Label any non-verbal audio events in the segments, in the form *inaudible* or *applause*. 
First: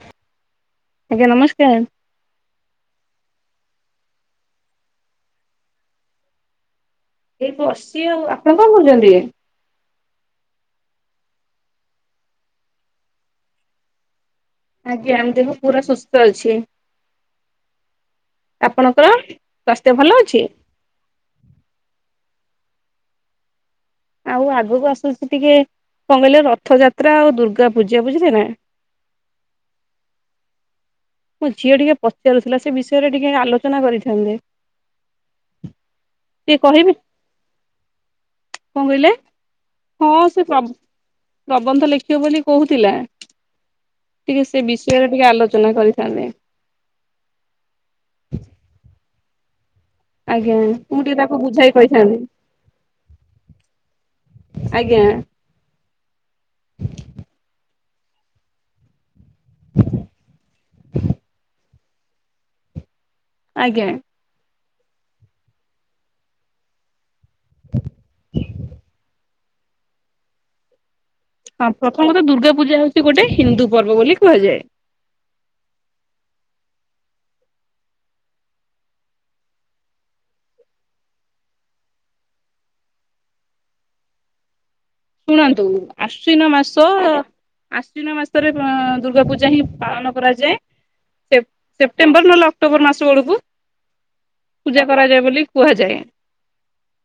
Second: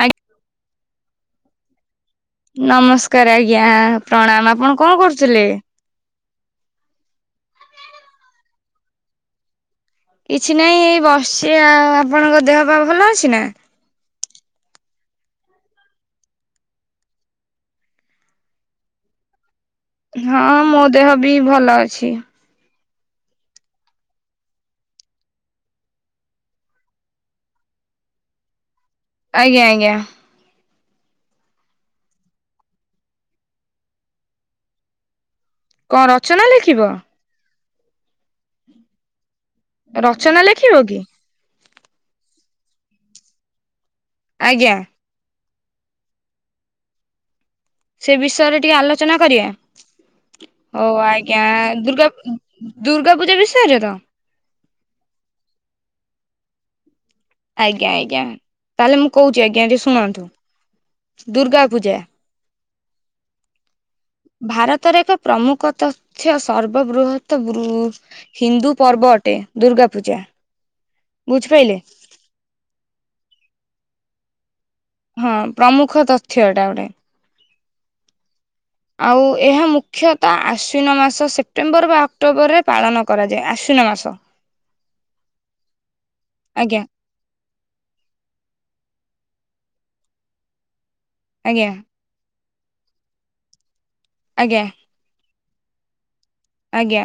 ଆ ଆଜ୍ଞା ନମସ୍କାର। ନମସ୍କାର ଆଜ୍ଞା ପ୍ରଣାମ। ଆପଣ କଂ କରୁଥିଲେ? ଏଇ ବସିଚି ଆଉ। ଆପଣ କଂ କରୁଚନ୍ତି? କିଛି ନାହିଁ ଏଇ ବସିଚି ଆଉ, ଆପଣଙ୍କ ଦେହ ପା ଭଲ ଅଛି ନା? ଆଜ୍ଞା ଆମ ଦେହ ପୁରା ସୁସ୍ଥ ଅଛି, ଆପଣଙ୍କର? ସ୍ୱାସ୍ଥ୍ୟ ଭଲ ଅଛି? ହଁ ମୋ ଦେହ ବି ଭଲ ଅଛି। ଆଉ ଆଗକୁ ଆସୁଛି ଟିକେ କଁ କହିଲେ ରଥଯାତ୍ରା ଆଉ ଦୁର୍ଗା ପୂଜା ବୁଝିଲେ ନା। ଆଜ୍ଞା ଆଜ୍ଞା। ମୋ ଝିଅ ଟିକେ ପଚାରୁଥିଲା ସେ ବିଷୟରେ ଟିକେ ଆଲୋଚନା କରିଥାନ୍ତେ। କଁ ରଚନା ଟିକେ ଲେଖିବ? କଁ କହିଲେ, ହଁ ରଚନା ସେ ପ୍ର ଲେଖିବ କି? ପ୍ରବନ୍ଧ ଲେଖିବ ବୋଲି କହୁଥିଲା, ଟିକେ ସେ ଆଜ୍ଞା ବିଷୟରେ ଟିକେ ଆଲୋଚନା କରିଥାନ୍ତେ। ସେ ବିଷୟରେ ଟିକେ ଆଲୋଚନା କରିବା? ଆଜ୍ଞା ଓ ମୁଁ ଟିକେ ତାକୁ ଆଜ୍ଞା, ବୁଝାଇ ଦୁର୍ଗା କହିଥାନ୍ତି। ଦୁର୍ଗା ପୂଜା ବିଷୟରେ ତ? ଆଜ୍ଞା। ଆଜ୍ଞା ଆଜ୍ଞା, ତାହେଲେ ମୁଁ କହୁଛି ଆଜ୍ଞା ଟିକେ ଶୁଣନ୍ତୁ ଦୁର୍ଗା ପୂଜା। ଆଜ୍ଞା। ଭାରତରେ ଏକ ପ୍ରମୁଖ ତଥ୍ଯ ସର୍ବବୃହତ୍ ତ୍ ହିନ୍ଦୁ ପର୍ବ ଅଟେ ଦୁର୍ଗା ପୂଜା। ହଁ ବୁଝିପାରିଲେ। ପ୍ରଥମତଃ ଦୁର୍ଗା ପୂଜା ହଉଛି ଗୋଟେ ହିନ୍ଦୁ ପର୍ବ ବୋଲି କୁହାଯାଏ। ହଁ ପ୍ରମୁଖ ତଥ୍ୟ ଏଟା ଗୋଟେ। ଆଉ ଏହା ମୁଖ୍ୟତଃ ଆଶ୍ୱିନ ମାସ ସେପ୍ଟେମ୍ବର ବା ଅକ୍ଟୋବରରେ ପାଳନ କରାଯାଏ, ଆଶ୍ୱିନ ମାସ। *inaudible* ଶୁଣନ୍ତୁ ଆଶ୍ୱିନ ଆଜ୍ଞା ମାସ ଆଶ୍ଵିନ ମାସରେ ଦୁର୍ଗା ପୂଜା ହିଁ ପାଳନ କରାଯାଏ, ସେ ଆଜ୍ଞା ସେ ସେପ୍ଟେମ୍ୱର ନହେଲେ ଅକ୍ଟୋବର ମାସ ବେଳକୁ। ଆଜ୍ଞା। ପୂଜା କରାଯାଏ ବୋଲି କୁହାଯାଏ। ଆଜ୍ଞା,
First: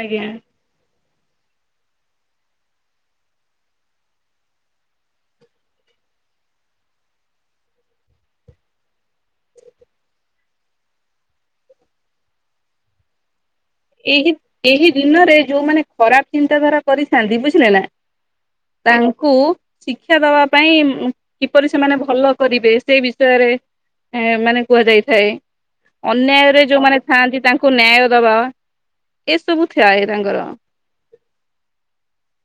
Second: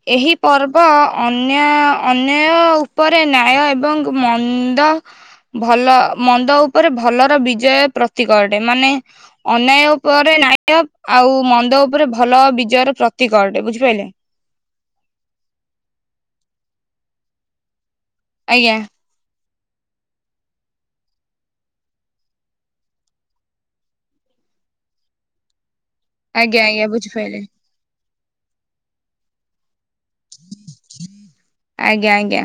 ଆଜ୍ଞା ଏହି ପର୍ବ ଅନ୍ୟ ଅନ୍ୟାୟ ଉପରେ ନ୍ୟାୟ ଏବଂ ମନ୍ଦ ଭଲ ମନ୍ଦ ଉପରେ ଭଲର ବିଜୟ ପ୍ରତୀକ ଅଟେ, ମାନେ ଅନ୍ୟାୟ ଉପରେ ନ୍ୟାୟ ଆଉ ମନ୍ଦ ଉପରେ ଭଲ ବିଜୟର ପ୍ରତୀକ ଅଟେ, ବୁଝିପାଇଲେ। ଏହି ଦିନରେ ଯୋଉମାନେ ଖରାପ ଚିନ୍ତାଧାରା କରିଥାନ୍ତି ବୁଝିଲେ ନା। ଆଜ୍ଞା। ତାଙ୍କୁ ଶିକ୍ଷା ଦବା ପାଇଁ କିପରି ସେମାନେ ଭଲ କରିବେ ସେ ବିଷୟରେ ଏ ମାନେ କୁହାଯାଇଥାଏ, ଆଜ୍ଞା ଅନ୍ୟାୟରେ ଆଜ୍ଞା ଯୋଉମାନେ ବୁଝିପାରିଲି ଥାଆନ୍ତି ତାଙ୍କୁ ନ୍ୟାୟ ଦବା। ଏସବୁ ଥାଏ ତାଙ୍କର। ଆଜ୍ଞା ଆଜ୍ଞା।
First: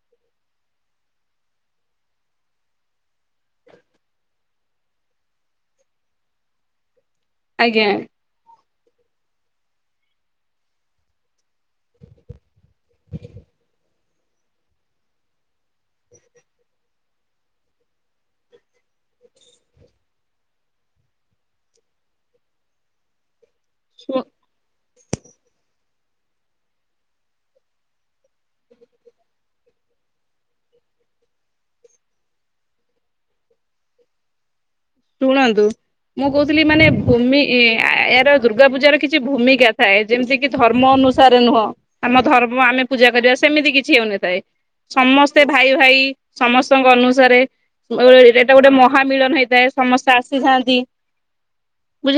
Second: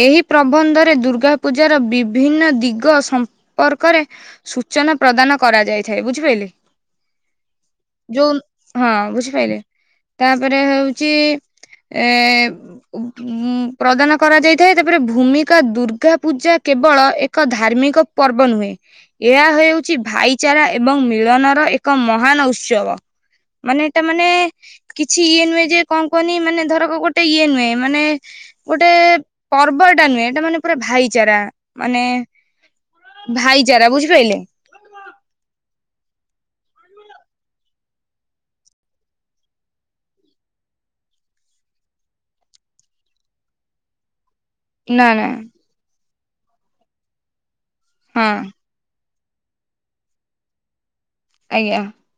ଏହି ପ୍ରବନ୍ଧରେ ଦୁର୍ଗା ପୂଜାର ବିଭିନ୍ନ ଦିଗ ସମ୍ପର୍କରେ ସୂଚନା ପ୍ରଦାନ କରାଯାଇଥାଏ ବୁଝିପାଇଲେ। ଆଜ୍ଞା। ଯୋଉ ହଁ ବୁଝିପାଇଲେ ତାପରେ ହଉଚି ଏ ପ୍ରଧାନ କରାଯାଇଥାଏ ତାପରେ ଭୂମିକା ଦୁର୍ଗା ପୂଜା କେବଳ ଏକ ଧାର୍ମିକ ପର୍ବ ନୁହେଁ। ଏହା ହେଉଛି ଭାଇଚାରା ଏବଂ ମିଳନର ଏକ ମହାନ ଉତ୍ସବ। ମାନେ ଏଟା ମାନେ କିଛି ଇଏ ନୁହେଁ ଯେ କଣ କୁହନି ମାନେ ଧରକ ଗୋଟେ ଇଏ ନୁହେଁ ମାନେ ଗୋଟେ ପର୍ବଟା ନୁହେଁ ଏଟା ମାନେ ପୁରା ଭାଇଚାରା ମାନେ ଭାଇଚାରା ବୁଝିପାରିଲେ। ଶୁଣନ୍ତୁ ମୁଁ କହୁଥିଲି ମାନେ ଭୂମି ଏ ଏହାର ଦୁର୍ଗା ପୂଜାର କିଛି ଭୂମିକା ଥାଏ। ଯେମିତିକିି ଧର୍ମ ଅନୁସାରେ ନୁହଁ ଆମ ଧର୍ମ ଆମେ ପୂଜା କରିବା ସେମିତି କିଛି ହେଉନିଥାଏ। ନା ନା ସମସ୍ତେ ଭାଇ ଭାଇ ସମସ୍ତଙ୍କ ଅନୁସାରେ ହଁ ଏଟା ଗୋଟେ ମହାମିଳନ ହେଇଥାଏ ସମସ୍ତେ ଆସିଥାନ୍ତି ଆଜ୍ଞା। ବୁଝ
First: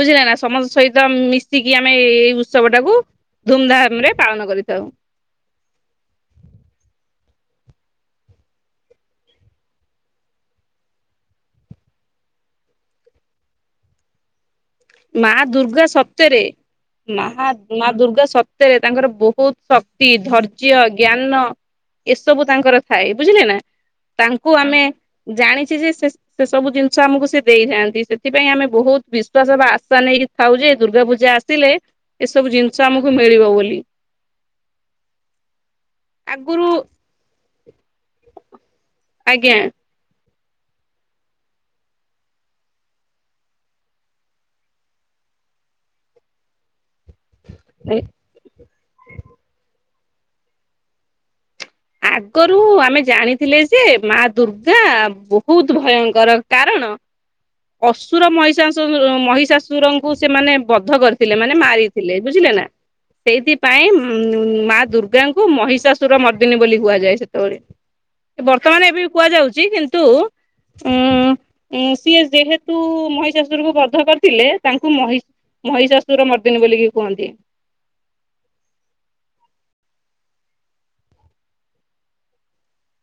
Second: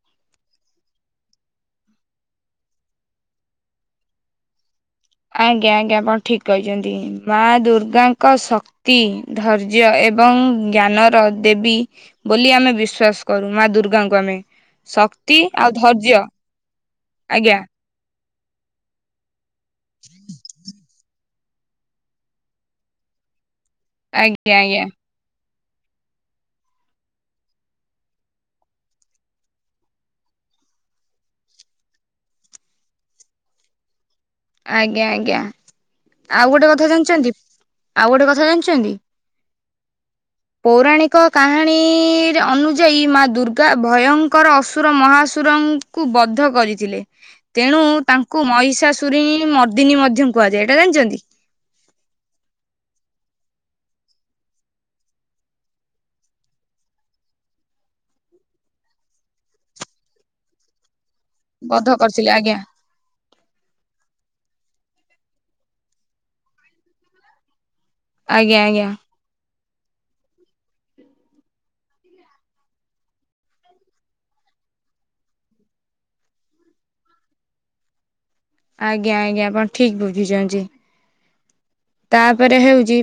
ବୁଝିଲେନା ସମସ୍ତଙ୍କ ସହିତ ମିଶିକି ଆମେ ଏଇ ଉତ୍ସବ ଟାକୁ ଧୁମଧାମରେ ପାଳନ କରିଥାଉ। ଆଜ୍ଞା ଆଜ୍ଞା ଆପଣ ଠିକ୍ କହିଚନ୍ତି ମା ଦୁର୍ଗାଙ୍କ ଶକ୍ ତି ଧୈର୍ଯ୍ୟ ଏବଂ ଜ୍ଞାନର ଦେବୀ ବୋଲି ଆମେ ବିଶ୍ବାସ କରୁ ମା ଦୁର୍ଗାଙ୍କୁ ଆମେ। ମା ଶକ୍ତି ଆଉ ଦୁର୍ଗା ଧୈର୍ଯ୍ୟ ସତ୍ୟରେ ମାହା ଆଜ୍ଞା ମା ଦୁର୍ଗା ସତରେ ତାଙ୍କର ବହୁତ୍ ଶକ୍ତି ଧର୍ଯ୍ୟ ଜ୍ଞାନ ଏସବୁ ତାଙ୍କର ଥାଏ ବୁଝିଲେନା। ତାଙ୍କୁ ଆଜ୍ଞା ଆମେ ଆଜ୍ଞା ଜାଣିଚିଯେ ସେ ସେସବୁ ଜିନିଷ ଆମକୁ ସେ ଦେଇଥାନ୍ତି ସେଥିପାଇଁ ଆମେ ବହୁତ୍ ବିଶ୍ଵାସବା ଆସା ନେଇକି ଥାଉଯେ ଦୁର୍ଗା ପୂଜା ଆସିଲେ ଏସବୁ ଜିନିଷ ଆମକୁ ମିଳିବ ବୋଲି। ଆଜ୍ଞା ଆଜ୍ଞା ଆଉ ଆଗରୁ ଗୋଟେ କଥା ଜାଣିଚନ୍ତି ଆଉ ଗୋଟେ କଥା ଜାଣିଚନ୍ତି ଆଜ୍ଞା। ପୌରାଣିକ କାହାଣୀରେ ଅନୁଯାୟୀ ମା ଦୁର୍ଗା ଭୟଙ୍କର ଅସୁର ମହାସୁର କୁ ବଦ୍ଧ କରିଥିଲେ। ତେଣୁ ତାଙ୍କୁ ମହିଷା ସୁରି ମର୍ଦିନୀ ମଧ୍ୟ କୁହାଯାଏ ଏଇଟା ଜାଣିଚନ୍ତି? ଆଗରୁ ଆମେ ଜାଣିଥିଲେଯେ ମା ଦୁର୍ଗା ବହୁତ୍ ଭୟଙ୍କର କାରଣ ଅସୁର ମହିଷା ମହିଷାଶୁରଙ୍କୁ ସେମାନେ ବଧ କରି ପିଲା ମାନେ ବଧ ମାରିଥିଲେ କରିଥିଲେ ଆଜ୍ଞା ବୁଝିଲେନା। ସେଇଥିପାଇଁ ଉ ମା ଦୁର୍ଗାଙ୍କୁ ମହିଷାଶୁର ମ ଦି ଦିନି ବୋଲି କୁହାଯାଏ ସେତେବେଳେ ଆଜ୍ଞା ଆଜ୍ଞା ବର୍ତ୍ତମାନ ଏବେ କୁହାଯାଉଚି କିନ୍ତୁ ଉଁ ସିଏ ଯେହେତୁ ମହିଷାଶୁରକୁ ବଧ କରିଥିଲେ ତାଙ୍କୁ ମହି ମହିଷାଶୁର ମର୍ଦିନୀ ବୋଲିକି କୁହନ୍ତି। ଆଜ୍ଞା ଆଜ୍ଞା ଆପଣ ଠିକ୍ ବୁଝିଚନ୍ତି। ତାପରେ ହେଉଚି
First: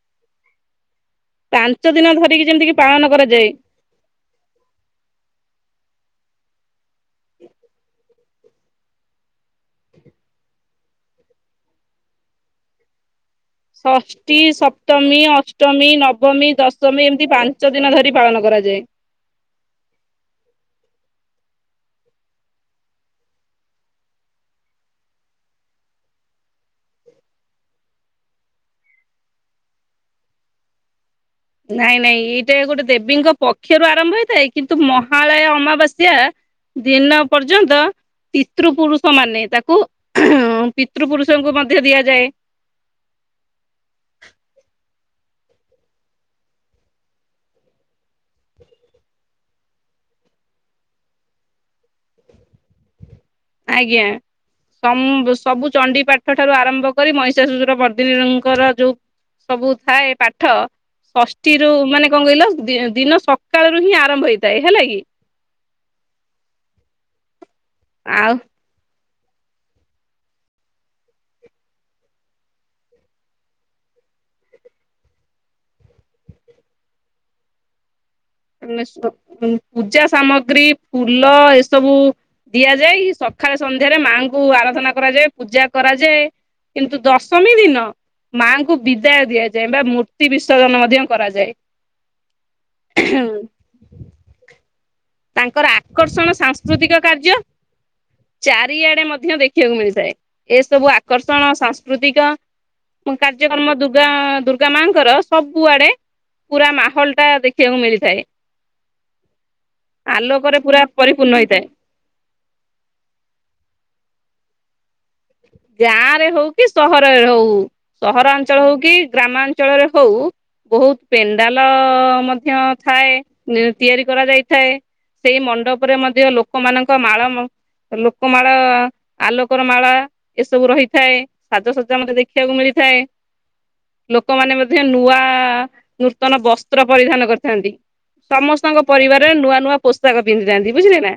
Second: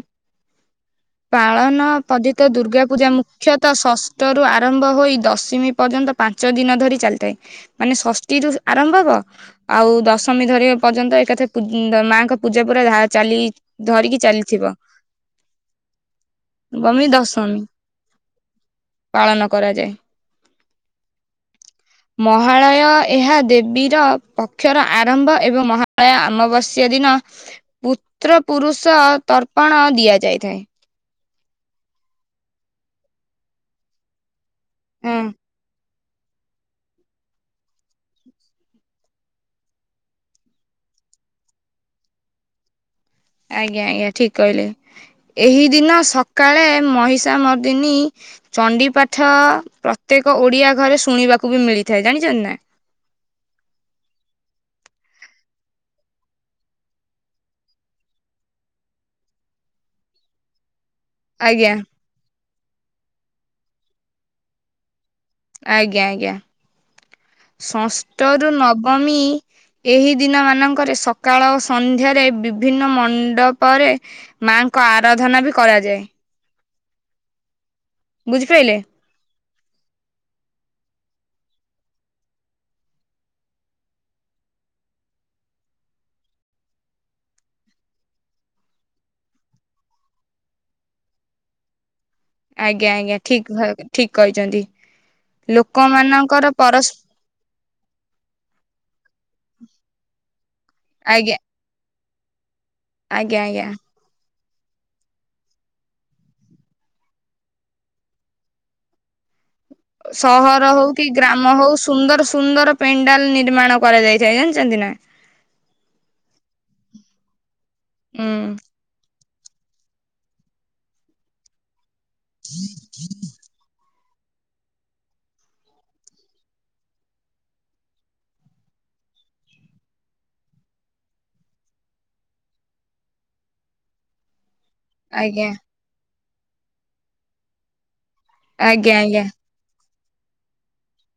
ପାଞ୍ଚ ପାଳନ ଦିନ ଧରିକି ପଦିତ ଯେମିତିକି ଦୁର୍ଗା ପାଳନ ପୂଜା କରାଯାଏ। ମୁଖ୍ୟତଃ ଷ ଅଟରୁ ଆରମ୍ଭ ହୋଇ ଦଶମୀ ପର୍ଯ୍ୟନ୍ତ ପାଞ୍ଚ ଦିନ ଧରି ଚାଲିଥାଏ ତ ମାନେ ଷଷ୍ଠୀରୁ ଆରମ୍ଭ ହବ ଆଉ ଦଶମୀ ଧରିବା ପର୍ଯ୍ୟନ୍ତ ଏକାଥରେ ମାଙ୍କ ପୂଜା ପୁରା ଚାଲି ଧରିକି ଚା ଟି ସପ୍ତମୀ ଅଷ୍ଟମୀ ନବମୀ ନବମୀ ଦଶମୀ ଏମିତି ଦଶମୀ ପାଞ୍ଚ ଦିନ ଧରି ପାଳନ କରାଯାଏ। ପାଳନ କରାଯାଏ। ମହାଳୟ ଏହା ଦେବୀର ପକ୍ଷର ଆରମ୍ଭ ଏବଂ ମହା ପ୍ରାୟ ଅମାବାସ୍ୟ ଦିନ ପତ୍ର ପୁରୁଷ ତର୍ପଣ ଦିଆଯାଇଥାଏ। ନାଇଁ ନାଇଁ ଏଇଟା ଗୋଟେ ଦେବୀଙ୍କ ପକ୍ଷରୁ ଆରମ୍ଭ ହେଇଥାଏ କିନ୍ତୁ ହଁ ମହାଳୟ ଅମାବାସ୍ୟା ସ୍ୟା ଦିନ ପର୍ଯ୍ୟନ୍ତ ପିତୃ ପୁରୁଷ ମାନେ ତାକୁ ପିତୃ ପୁରୁଷଙ୍କୁ ମଧ୍ୟ ଦିଆଯାଏ। ଆଜ୍ଞା ଆଜ୍ଞା ଠିକ୍ କହିଲେ ଏହି ଦିନ ସକାଳେ ମହିଷା ମାର୍ଦିନୀ ଚଣ୍ଡିପାଠ ପ୍ରତ୍ୟେକ ଓଡିଆ ଘରେ ଶୁଣିବାକୁବି ମିଳିଥାଏ ଜାଣିଚନ୍ତିନା। ଆଜ୍ଞା। ସମ୍ ସବୁ ଚଣ୍ଡି ପାଠ ଠାରୁ ଆରମ୍ଭ କରି ମଇଷାସୁସୁର ବର୍ଦ୍ଦିନୀଙ୍କର ଯୋଉ ସବୁ ଥାଏ ପାଠ ଷଷ୍ଠୀ ରୁ ଆଜ୍ଞା ମାନେ କଣ କହିଲ ଦି ଦିନ ସକାଳରୁ ହିଁ ଆରମ୍ଭ ହେଇଥାଏ ହେଲା କି। ଆଜ୍ଞା ଆଜ୍ଞା ଷଷ୍ଠ ଆଉ ରୁ ନବମୀ ଏହି ଦିନ ମାନଙ୍କରେ ସକାଳ ଓ ସନ୍ଧ୍ୟାରେ ବିଭିନ୍ନ ମଣ୍ଡପରେ ମାଆ ଙ୍କ ଆରାଧନା ବି କରାଯାଏ। ବୁଝିପାରିଲେ *inaudible* ପୂଜା ସାମଗ୍ରୀ ଫୁଲ ଏସବୁ ଦିଆଯାଏ। ସକାଳେ ସନ୍ଧ୍ୟାରେ ମାଆଙ୍କୁ ଆରାଧନା କରାଯାଏ ପୂଜା କରାଯାଏ। କିନ୍ତୁ ଦଶମୀ ଦିନ ମାଙ୍କୁ ବିଦାୟ ଦିଆଯାଏ ବା ମୂର୍ତ୍ତି ବିସର୍ଜନ ମଧ୍ୟ କରାଯାଏ। ଆଜ୍ଞା ଆଜ୍ଞା ଠିକ ଧ ଠିକ କହିଛନ୍ତି। ତାଙ୍କର ଆକର୍ଷଣ ଲୋକମାନଙ୍କର ପରସ୍ ସାଂସ୍କୃତିକ କାର୍ଯ୍ୟ। ଚାରିଆଡେ ମଧ୍ୟ ଦେଖିବାକୁ ମିଳିଥାଏ ଏସବୁ ଆଜ୍ଞା ଆକର୍ଷଣ ସଂସ୍ କୃତିକ ଆଜ୍ଞା ଆଜ୍ଞା କାର୍ଯ୍ୟକ୍ରମ ଦୁ ଦୁର୍ଗା ଦୁର୍ଗା ମାଆଙ୍କର ସବୁଆଡେ ପୁରା ମାହୋଲଟା ଦେଖିବାକୁ ମିଳିଥାଏ। ଆଲୋକରେ ସହର ପୁରା ହଉ କି ପରିପୂର୍ଣ୍ଣ ଗ୍ରାମ ହେଇଥାଏ। ହଉ ସୁନ୍ଦର ସୁନ୍ଦର ପେଣ୍ଡାଲ ନିର୍ମାଣ କରାଯାଇଥାଏ ଜାଣିଛନ୍ତି ନା। ଗାଁରେ ହଉ କି ସହରରେ ହଉ ହୁଁ ସହରାଞ୍ଚଳ ହଉ କି ଗ୍ରାମାଞ୍ଚଳରେ ହଉ ବହୁତ ପେଣ୍ଡାଲ ମଧ୍ୟ ଥାଏ। ତିଆରି କରାଯାଇଥାଏ ସେଇ ମଣ୍ଡପରେ ମଧ୍ୟ ଲୋକମାନଙ୍କ ମାଳ ମ ଲୋକମାଳ ଆଲୋକର ମାଳା। ଏସବୁ ରହିଥାଏ ସାଜସଜା ମଧ୍ୟ ଦେଖିବାକୁ ମିଳିଥାଏ। ଲୋକମାନେ ମଧ୍ୟ ନୂଆ ଆଜ୍ଞା ନୂତନ ବସ୍ତ୍ର ପରିଧାନ କରିଥାନ୍ତି। ସମସ୍ତଙ୍କ ଆଜ୍ଞା ଆଜ୍ଞା ପରିବାରରେ ନୂଆ ନୂଆ ପୋସ୍ତକ ପିନ୍ଧିଥାନ୍ତି ବୁଝିଲେ ନା।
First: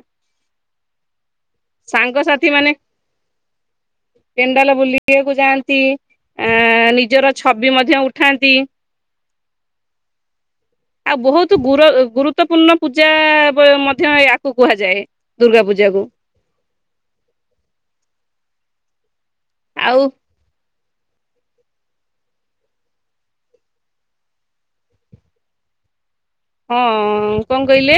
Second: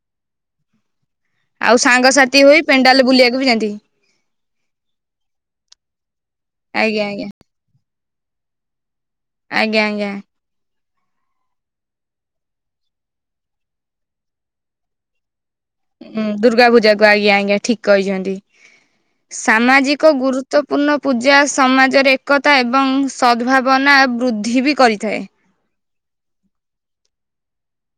ଆଉ ସାଙ୍ଗସାଥି ହୋଇ ପେଣ୍ଡାଲ ବୁଲିବାକୁ ବି ଯାଆନ୍ତି। ପେଣ୍ଡାଲ ବୁଲିବାକୁ ଯାଆନ୍ତି ଆ ଆଜ୍ଞା ଆଜ୍ଞା ନିଜର ଛବି ମଧ୍ୟ ଉଠାନ୍ତି। ଆଜ୍ଞା ଆଜ୍ଞା। ଆଉ ବହୁତ ଗୁର ଗୁରୁତ୍ୱପୂର୍ଣ୍ଣ ପୂଜା ବ ମଧ୍ୟ ୟାକୁ କୁହାଯାଏ ଦୁର୍ଗା ପୂଜାକୁ। ହୁଁ ଦୁର୍ଗା ପୂଜା କୁ ଆଜ୍ଞା ଆଜ୍ଞା ଠିକ କହିଛନ୍ତି। ଆଉ ସାମାଜିକ ଗୁରୁ ମହତପୂର୍ଣ୍ଣ ପୂଜା ସମାଜରେ ଏକତା ଏବଂ ସଦ୍ଭାବନା ବୃଦ୍ଧି ବି କରିଥାଏ। ହଁ କଣ କହିଲେ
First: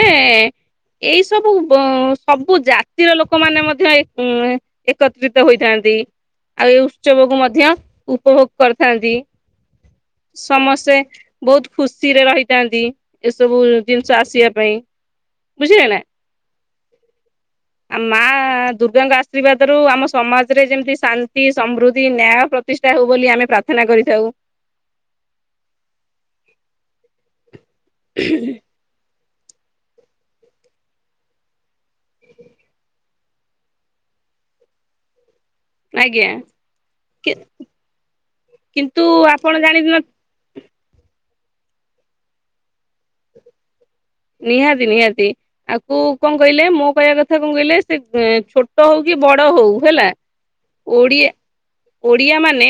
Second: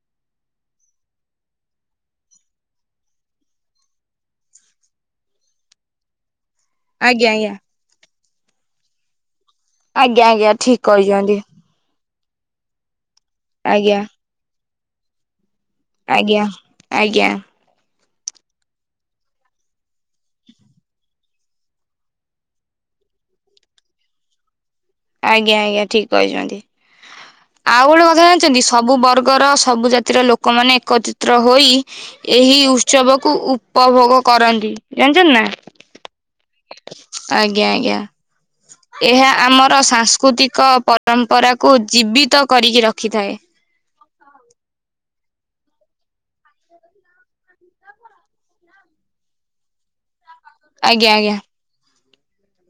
ଏଇ ସବୁ ବ ସବୁ ଜାତିର ଲୋକମାନେ ମଧ୍ୟ ଉଁ ଏକତ୍ରିତ ହୋଇଥାନ୍ତି ଆଉ ଏଇ ଆଜ୍ଞା ଉତ୍ସବକୁ ମଧ୍ୟ ଉପଭୋଗ କରିଥାନ୍ତି। ଆଜ୍ଞା ଆଜ୍ଞା ଆଜ୍ଞା ଠିକ ସମସ୍ତେ କହିଛନ୍ତି ବହୁତ ଖୁସିରେ ରହିଥାନ୍ତି ଏସବୁ ଆଜ୍ଞା ଜିନିଷ ଆସିବା ପାଇଁ ବୁଝିଲେ ନା। ଆଜ୍ଞା ଆଜ୍ଞା। ଆ ମା ଦୁର୍ଗାଙ୍କ ଆଶୀର୍ବାଦରୁୁ ଆମ ସମାଜରେ ଯେମିତି ଶାନ୍ତି ସମୃଦ୍ଧି ନ୍ୟାୟ ପ୍ରତିଷ୍ଠା ହଉ ବୋଲି ଆମେ ପ୍ରାର୍ଥନା କରିଥାଉ। ଆଜ୍ଞା ଆଜ୍ଞା ଠିକ୍ କହିଛନ୍ତି। ଆଉ ଗୋଟେ କଥା ଜାଣିଛନ୍ତି ସବୁ ବର୍ଗର ସବୁ ଜାତିର ଲୋକମାନେ ଏକତିତ୍ର ହୋଇ ଏହି ଉତ୍ସବକୁୁ ଉପଭୋଗ କରନ୍ତି ଜାଣିଛ ନା। ଆଜ୍ଞା କେ ଆଜ୍ଞା ଆଜ୍ଞା। ଏହା ଆମର ସାଂସ୍କୃତିକ ପରମ୍ପରାକୁ ଜୀବିତ କରିକି ରଖିଥାଏ। ନିହାତି ନିହାତି। ଆକୁ କଣ କହିଲେ ମୋ କହିବା କଥା କଣ କହିଲେ ସେ ଛୋଟ ହଉ କି ବଡ ହଉ ହେଲା। ଆଜ୍ଞା ଓଡ଼ିଆ। ଓଡିଆ ମାନେ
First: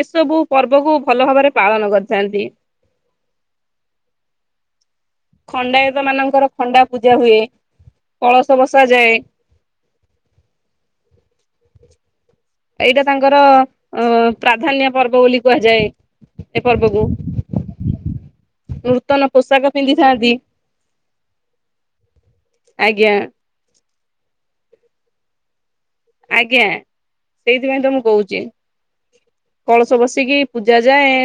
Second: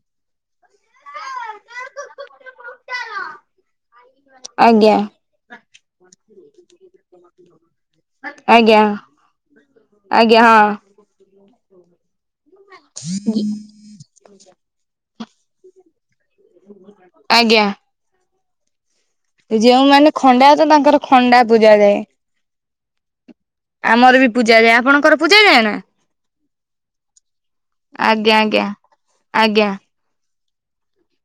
ଏସବୁ ପର୍ବକୁ ଭଲ ଭାବରେ ପାଳନ କରିଥାନ୍ତି। ଆଜ୍ଞା। ଖଣ୍ଡାୟତ ମାନଙ୍କର ଖଣ୍ଡା ପୂଜା ହୁଏ କଳସ ଆଜ୍ଞା। ବସାଯାଏ ଆଜ୍ଞା ହଁ। *inaudible* ଏଇଟା ତାଙ୍କର। ପ୍ରାଧାନ୍ୟ ପର୍ବ ବୋଲି କୁହାଯାଏ। ଏ ପର୍ବକୁ ନୂତନ ପୁ, ଯୋଉମାନେ ଖଣ୍ଡାୟତ ତାଙ୍କର ଖଣ୍ଡା ପୂଜା ଯାଏ। ଆଜ୍ଞା। ଆମର ବି ପୂଜା ଯାଏ ଆପଣଙ୍କର ପୂଜା ଯାଏ ନା। ଆଜ୍ଞା ସେଇଥିପାଇଁ ତ ମୁଁ ଆଜ୍ଞା କହୁଛି, ଆଜ୍ଞା ଆଜ୍ଞା କଳ ବସ ବସିକି ପୂଜା ଯାଏ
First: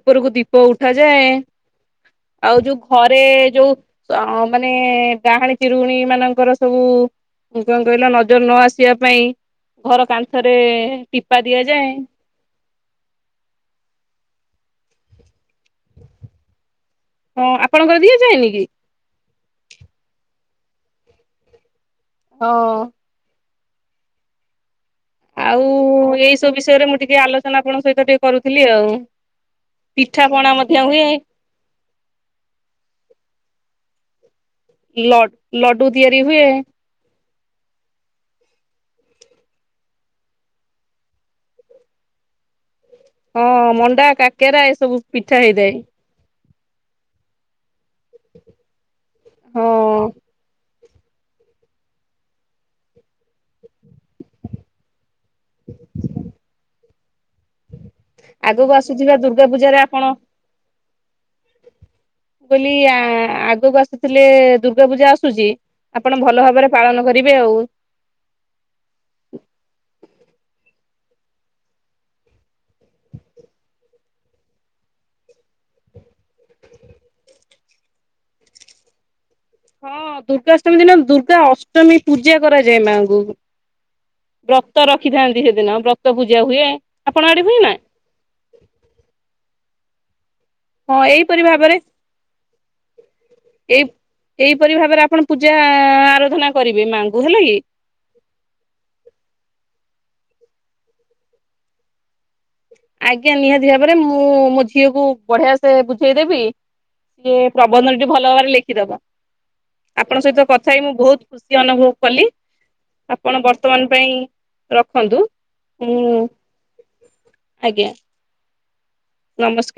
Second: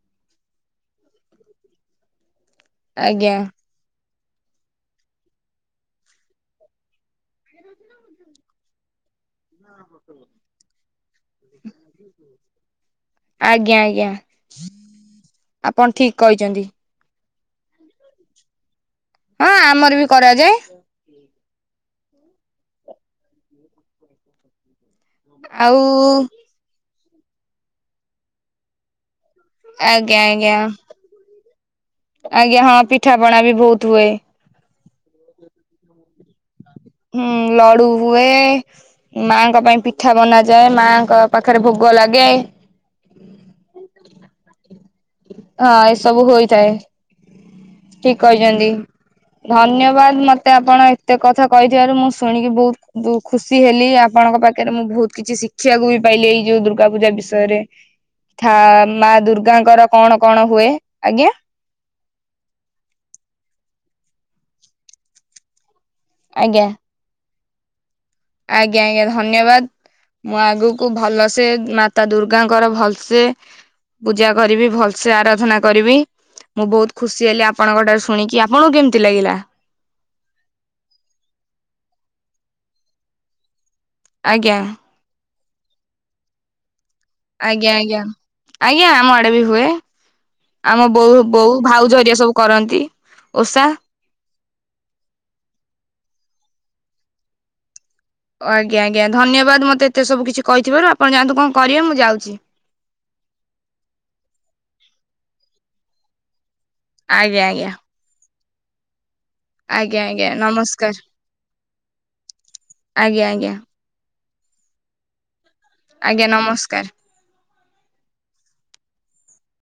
ଉପରକୁ ଦୀପ ଉଠା ଯାଏ। ଆଉ ଯୋଉ ଘରେ ଆଜ୍ଞା। ଯୋଉ, ହଁ ମାନେ ଡାହାଣୀ ଚିରୁଗୁଣି ମାନଙ୍କର ସବୁ କଣ କହିଲ ନଜର ନ ଆସୁ। ରଖିବା ପାଇଁ ଘର କାନ୍ଥରେ ଟିପା ଦିଆଯାଏ। ଆଜ୍ଞା ଆଜ୍ଞା ଆପଣ ଠିକ କହିଛନ୍ତି। ହଁ ଆପଣଙ୍କର ଦିଏ ଯାଏନି କି? ହଁ ଆମର ବି କରାଯାଏ ହଁ। *inaudible* ଆଉ ଏଇ ସବୁ ବିଷୟରେ ମୁଁ ଟିକେ ଆଲୋଚନା ଆପଣଙ୍କ ସହିତ ଟିକେ କରୁଥିଲି ଆଉ। ଆଜ୍ଞା ପିଠା ଆଜ୍ଞା ପଣା ମଧ୍ୟ ହୁଏ। ଆଜ୍ଞା, ହଁ ପିଠାପଣା ବି ବହୁତ ହୁଏ। ଲ ଲଡୁ ତିଆରି ହୁଏ। ହୁଁ ଲଡୁ ହୁଏ। ମାଙ୍କ ପାଇଁ ପିଠା ବନାଯାଏ ମାଙ୍କ ପାଖରେ ଭୋଗ ଲାଗେ। ହଁ ମଣ୍ଡା କାକେରା ଏସବୁ। ପିଠା ହଁ ହେଇଥାଏ। ଏସବୁ ହୋଇଥାଏ। ଠିକ କହିଛନ୍ତି ହଁ ଧନ୍ୟବାଦ ମତେ ଆପଣ। ଏତେ କଥା କହିଥିବାରୁ ମୁଁ ଶୁଣିକି ବହୁତ ବୋ ଖୁସି ହେଲି ଆପଣଙ୍କ ପାଖରେ ମୁଁ ବହୁତ। କିଛି ଶିଖିବାକୁ ବି ପାଇଲେ ଏଇ ଯୋଉ ଦୁର୍ଗା ପୂଜା ବିଷୟରେ। ଥା ଆଗକୁ ମା ଆସୁଥିବା ଦୁର୍ଗା ପୂଜାରେ ଦୁର୍ଗାଙ୍କର ଆପଣ କଣ କଣ ହୁଏ, ଆଜ୍ଞା। ମୁଁ କହିଲି ଆ ଆଗକୁ ଆସୁଥିଲେ ଦୁର୍ଗା ପୂଜା ଆସୁଛି। ଆପଣ ଭଲ ଆଜ୍ଞା ଭାବରେ ପାଳନ କରିବେ ଆଉ। ଆଜ୍ଞା ଆଜ୍ଞା ଧନ୍ୟବାଦ। ମୁଁ ଆଗକୁ ଭଲସେ ମାତା ଦୁର୍ଗାଙ୍କର ଭଲସେ। ପୂଜା କରିବି ଭଲସେ ଆରାଧନା କରିବି। ମୁଁ ବହୁତ ଖୁସି ହେଲି ଆପଣଙ୍କଟାରୁ ଶୁଣିକି ଆପଣଙ୍କୁ କେମିତି ଲାଗିଲା। ହଁ, ଦୁର୍ଗାଷ୍ଟମୀ ଦିନ ଦୁର୍ଗା ଅଷ୍ଟମୀ ପୂଜା କରାଯାଏ ମାଆଙ୍କୁ। ଆଜ୍ଞା। ବ୍ରତ ରଖିଥାନ୍ତି ହେଦିନ ବ୍ରତ ପୂଜା ହୁଏ। ଆପଣ ଆଡେ ହୁଏ ଆଜ୍ଞା ନା? ଆଜ୍ଞା ଆଜ୍ଞା ଆମ ଆଡେ ବି ହୁଏ। ଆମ ହଁ ବୋଉ ଏଇପରି ବୋଉ ଭାବରେ ଭାଉଜ ହେରିକା ସବୁକରନ୍ତି ଓଷା। ଏଇ ଏଇପରି ଭାବରେ ଆପଣ ପୂଜା ଆରାଧନା କରିବେ ମାଙ୍କୁ ହେଲା କି। ଆଜ୍ଞା ଆଜ୍ଞା ଧନ୍ୟବାଦ ମୋତେ ଏତେ ସବୁ କିଛି କହିଥିବାରୁ ଆପଣ ଯାଆନ୍ତୁ କଣ କରିବେ ମୁଁ ଯାଉଛି। ଆଜ୍ଞା ନିହାତି ଭାବରେ ମୁଁ ମୋ ଝିଅକୁ ବଢିଆ ସେ ବୁଝେଇଦେବି। ସିଏ ଆଜ୍ଞା ଆଜ୍ଞା ପ୍ରବନ୍ଧନଟି ଭଲ ଭାବରେ ଲେଖିଦବ। ଆଜ୍ଞା ଆପଣଙ୍କ ଆଜ୍ଞା ସହିତ କଥା ହେଇ ମୁଁ ନମସ୍କାର ବହୁତ ଖୁସି ଅନୁଭବ କଲି ଆଜ୍ଞା ଆପଣ ଆଜ୍ଞା ବର୍ତ୍ତମାନ ପାଇଁ ରଖନ୍ତୁ। ମୁଁ ଆଜ୍ଞା ନମସ୍କାର। ଆଜ୍ଞା। ନମସ୍କାର।